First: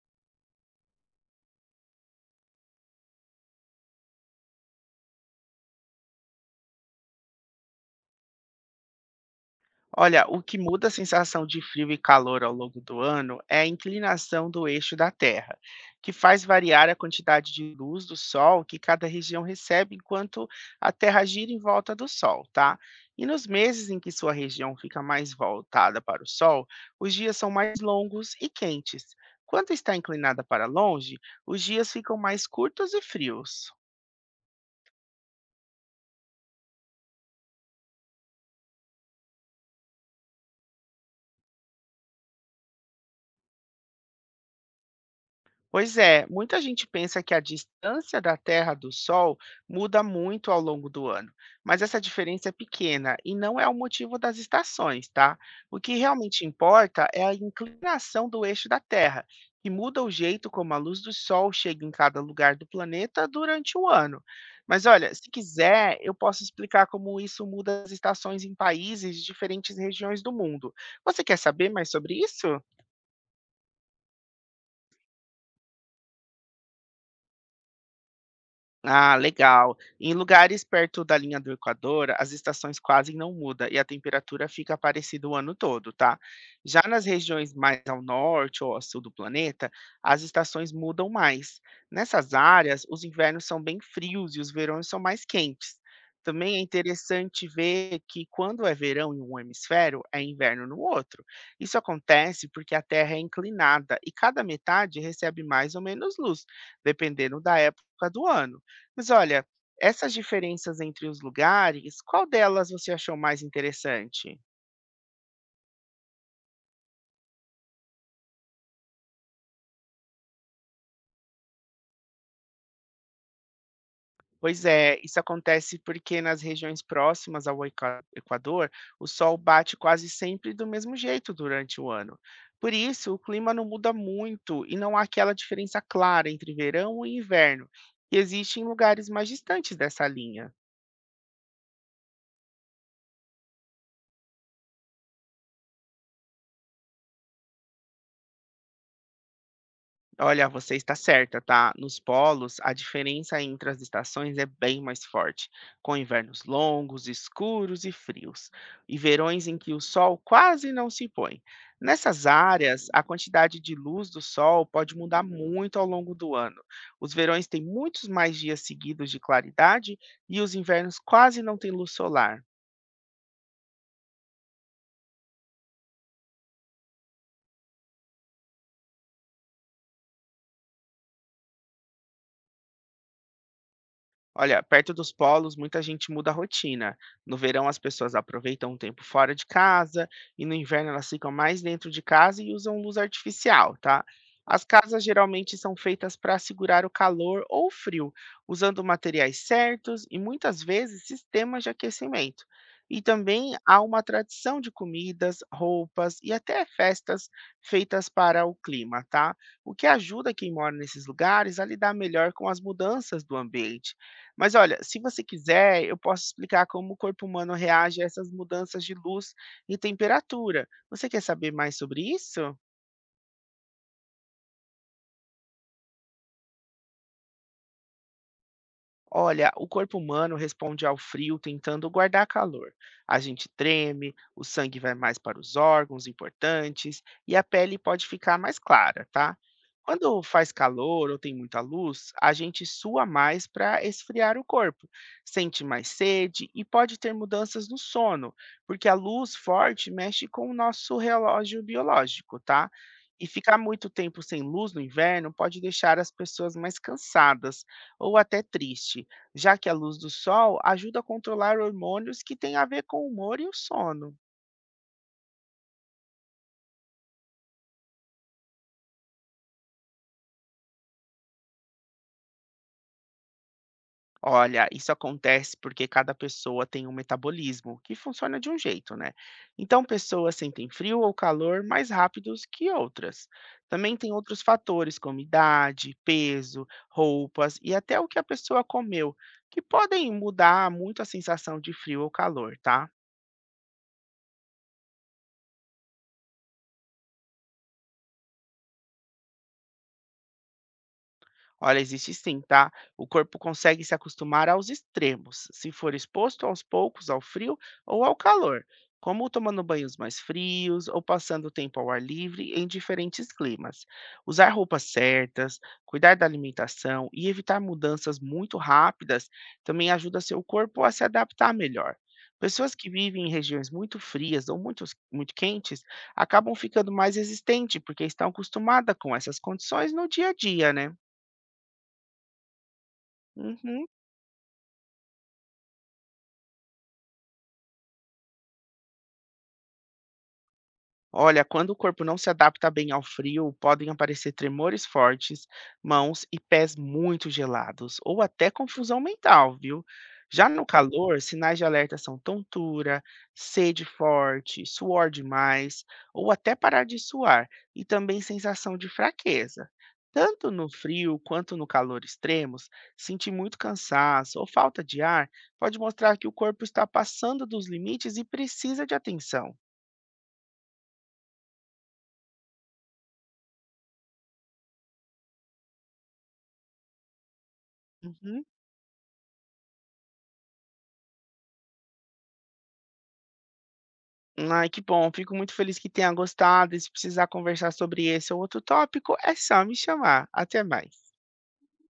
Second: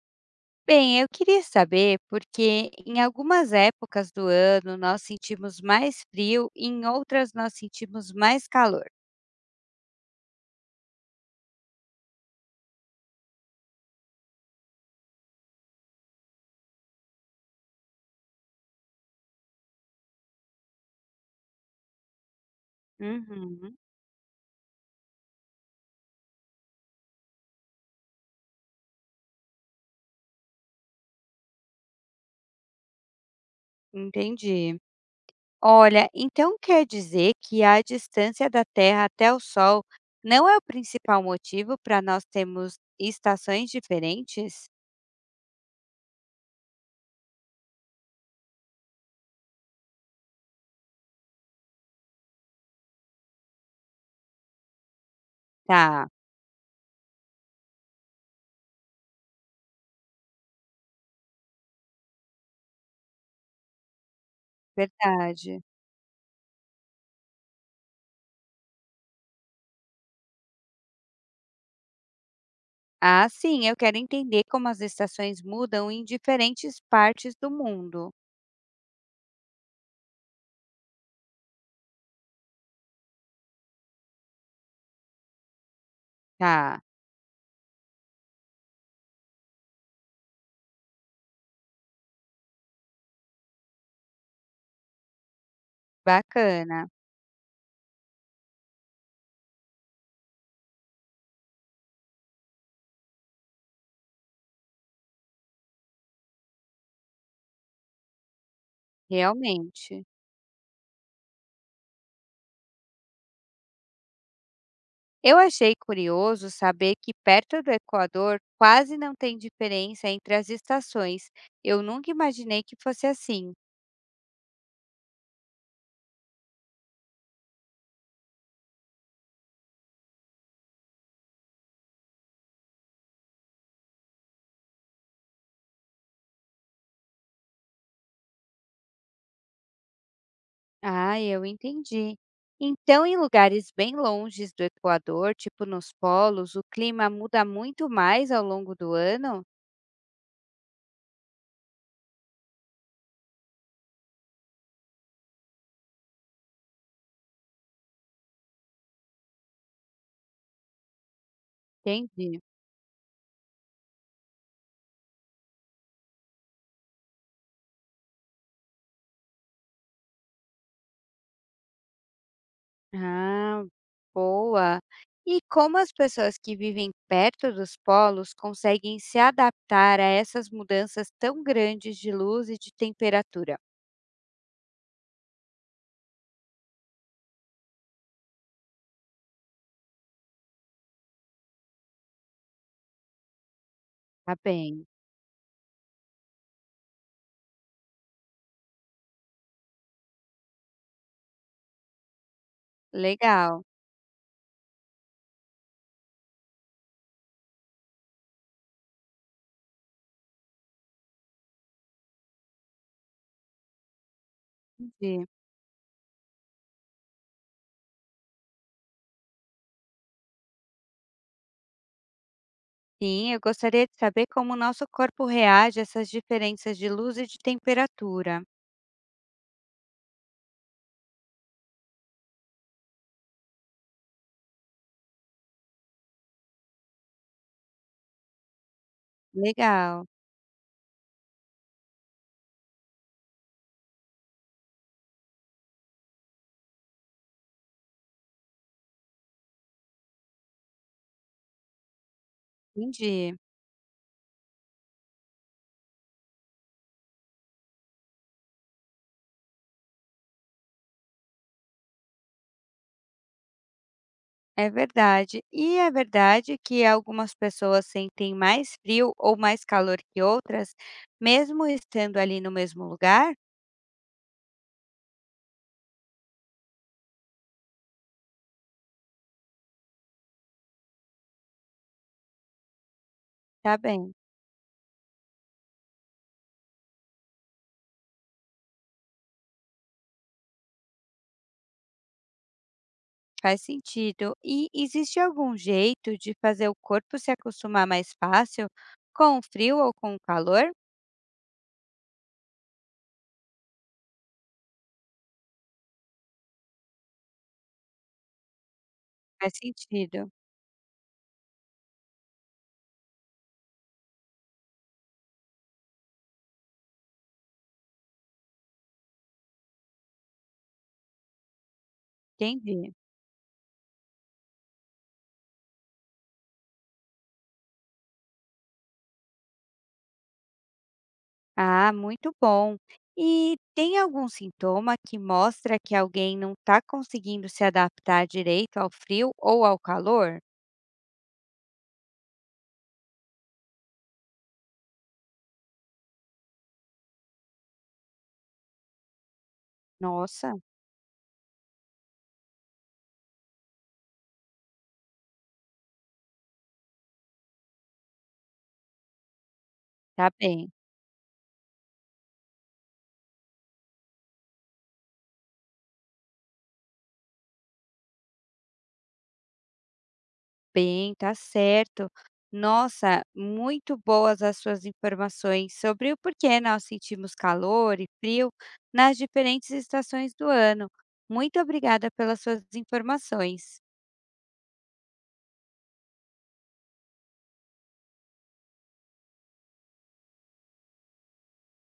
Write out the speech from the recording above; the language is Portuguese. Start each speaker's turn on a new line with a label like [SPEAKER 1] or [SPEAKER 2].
[SPEAKER 1] Bem, eu queria saber porque em algumas épocas do ano nós sentimos mais frio e em outras nós sentimos mais calor.
[SPEAKER 2] Olha, o que muda a sensação de frio e calor ao longo do ano é a inclinação do eixo da Terra, que faz variar a quantidade de luz do Sol que cada região recebe enquanto a Terra gira em volta do Sol, tá? E nos
[SPEAKER 1] Uhum.
[SPEAKER 2] meses em que sua região fica mais voltada para o Sol, os dias são mais longos e quentes. Quando está inclinada para longe, os dias ficam mais curtos e frios.
[SPEAKER 1] Entendi. Olha, então quer dizer que a distância da Terra até o Sol não é o principal motivo para nós termos estações diferentes?
[SPEAKER 2] Pois é, muita gente pensa que a distância da Terra do Sol muda muito ao longo do ano, mas essa diferença é pequena e não é o motivo das estações, tá? O que
[SPEAKER 1] Tá,
[SPEAKER 2] realmente importa é a inclinação do eixo da Terra, que muda o jeito como a luz do Sol chega em cada lugar do planeta durante o ano. Mas olha, se
[SPEAKER 1] verdade.
[SPEAKER 2] quiser, eu posso explicar como isso muda as estações em países de diferentes regiões do mundo. Você quer saber mais sobre isso?
[SPEAKER 1] Ah, sim, eu quero entender como as estações mudam em diferentes partes do mundo.
[SPEAKER 2] Ah, legal. Em lugares perto da linha do Equador, as estações quase não mudam e a temperatura fica parecida o ano todo, tá?
[SPEAKER 1] Tá,
[SPEAKER 2] Já nas regiões mais ao norte ou ao sul do planeta, as estações mudam mais. Nessas áreas, os invernos são bem frios e os verões são mais quentes. Também é
[SPEAKER 1] bacana,
[SPEAKER 2] interessante ver que quando é verão em um hemisfério, é inverno no outro. Isso acontece porque a Terra é inclinada e cada metade recebe mais ou menos luz, dependendo da época do ano. Mas olha,
[SPEAKER 1] realmente.
[SPEAKER 2] essas diferenças entre os lugares, qual delas você achou mais interessante?
[SPEAKER 1] Eu achei curioso saber que perto do Equador quase não tem diferença entre as estações. Eu nunca imaginei que fosse assim.
[SPEAKER 2] Pois é, isso acontece porque nas regiões próximas ao Equador, o sol bate quase sempre do mesmo jeito durante o ano. Por isso, o clima não muda muito e não há aquela diferença clara entre verão e inverno, que existe em lugares mais distantes dessa linha.
[SPEAKER 1] Ah, eu entendi. Então, em lugares bem longes do Equador, tipo nos polos, o clima muda muito mais ao longo do ano?
[SPEAKER 2] Olha, você está certa, tá? Nos polos, a diferença entre as estações é bem mais forte, com invernos longos, escuros e frios, e verões em que o sol quase não se põe. Nessas
[SPEAKER 1] Entendi.
[SPEAKER 2] áreas, a quantidade de luz do sol pode mudar muito ao longo do ano. Os verões têm muitos mais dias seguidos de claridade e os invernos quase não têm luz solar.
[SPEAKER 1] Ah, boa. E como as pessoas que vivem perto dos polos conseguem se adaptar a essas mudanças tão grandes de luz e de temperatura?
[SPEAKER 2] Olha, perto dos polos, muita gente muda a rotina. No verão, as pessoas aproveitam um tempo fora de casa, e no inverno, elas ficam mais dentro de casa e usam luz artificial, tá?
[SPEAKER 1] Tá
[SPEAKER 2] As
[SPEAKER 1] bem.
[SPEAKER 2] casas geralmente são feitas para segurar o calor ou o frio, usando materiais certos e muitas vezes sistemas de aquecimento. E também
[SPEAKER 1] Legal,
[SPEAKER 2] há uma tradição de comidas, roupas e até festas feitas para o clima, tá? O que ajuda quem mora nesses lugares a lidar melhor com as mudanças do ambiente. Mas olha, se você
[SPEAKER 1] entendi.
[SPEAKER 2] quiser, eu posso explicar como o corpo humano reage a essas mudanças de luz e temperatura. Você quer saber mais sobre isso?
[SPEAKER 1] Sim, eu gostaria de saber como o nosso corpo reage a essas diferenças de luz e de temperatura.
[SPEAKER 2] Olha, o corpo humano responde ao frio tentando guardar calor. A gente treme, o sangue vai mais para os órgãos importantes e a pele pode ficar mais clara, tá?
[SPEAKER 1] Legal,
[SPEAKER 2] Quando faz calor ou tem muita luz, a gente sua mais para esfriar o corpo, sente mais sede e pode ter mudanças no sono, porque a luz forte mexe com o nosso relógio biológico, tá? E
[SPEAKER 1] entendi.
[SPEAKER 2] ficar muito tempo sem luz no inverno pode deixar as pessoas mais cansadas ou até triste, já que a luz do sol ajuda a controlar hormônios que têm a ver com o humor e o sono.
[SPEAKER 1] É verdade. E é verdade que algumas pessoas sentem mais frio ou mais calor que outras, mesmo estando ali no mesmo lugar?
[SPEAKER 2] Olha, isso acontece porque cada pessoa tem um metabolismo que funciona de um jeito, né? Então, pessoas sentem frio ou calor mais rápidos que outras.
[SPEAKER 1] Tá
[SPEAKER 2] Também
[SPEAKER 1] bem,
[SPEAKER 2] tem outros fatores, como idade, peso, roupas e até o que a pessoa comeu, que podem mudar muito a sensação de frio ou calor, tá?
[SPEAKER 1] faz sentido. E existe algum jeito de fazer o corpo se acostumar mais fácil com o frio ou com o calor?
[SPEAKER 2] Olha, existe sim, tá? O corpo consegue se acostumar aos extremos, se for exposto aos poucos ao frio ou ao calor, como
[SPEAKER 1] Faz
[SPEAKER 2] tomando banhos mais
[SPEAKER 1] sentido.
[SPEAKER 2] frios ou passando tempo ao ar livre em diferentes climas. Usar roupas certas, cuidar da alimentação e evitar mudanças muito rápidas também ajuda seu corpo a se adaptar melhor. Pessoas que
[SPEAKER 1] Entendi.
[SPEAKER 2] vivem em regiões muito frias ou muito, muito quentes acabam ficando mais resistentes porque estão acostumadas com essas condições no dia a dia, né?
[SPEAKER 1] Ah, muito bom. E
[SPEAKER 2] Uhum.
[SPEAKER 1] tem algum sintoma que mostra que alguém não está conseguindo se adaptar direito ao frio ou ao calor?
[SPEAKER 2] Olha, quando o corpo não se adapta bem ao frio, podem aparecer tremores fortes, mãos e pés muito gelados, ou até confusão mental, viu? Já
[SPEAKER 1] Nossa,
[SPEAKER 2] no calor, sinais de alerta são tontura, sede forte, suor demais, ou até parar de suar, e também sensação de fraqueza.
[SPEAKER 1] tá
[SPEAKER 2] Tanto no
[SPEAKER 1] bem.
[SPEAKER 2] frio quanto no calor extremos, sentir muito cansaço ou falta de ar pode mostrar que o corpo está passando dos limites e precisa de atenção.
[SPEAKER 1] Tá certo. Nossa, muito boas as suas informações sobre o porquê nós sentimos calor e
[SPEAKER 2] Uhum.
[SPEAKER 1] frio nas diferentes estações do ano. Muito obrigada pelas suas informações.
[SPEAKER 2] Ai, que bom, fico muito feliz que tenha gostado e se precisar conversar sobre esse ou outro tópico, é só me chamar. Até mais.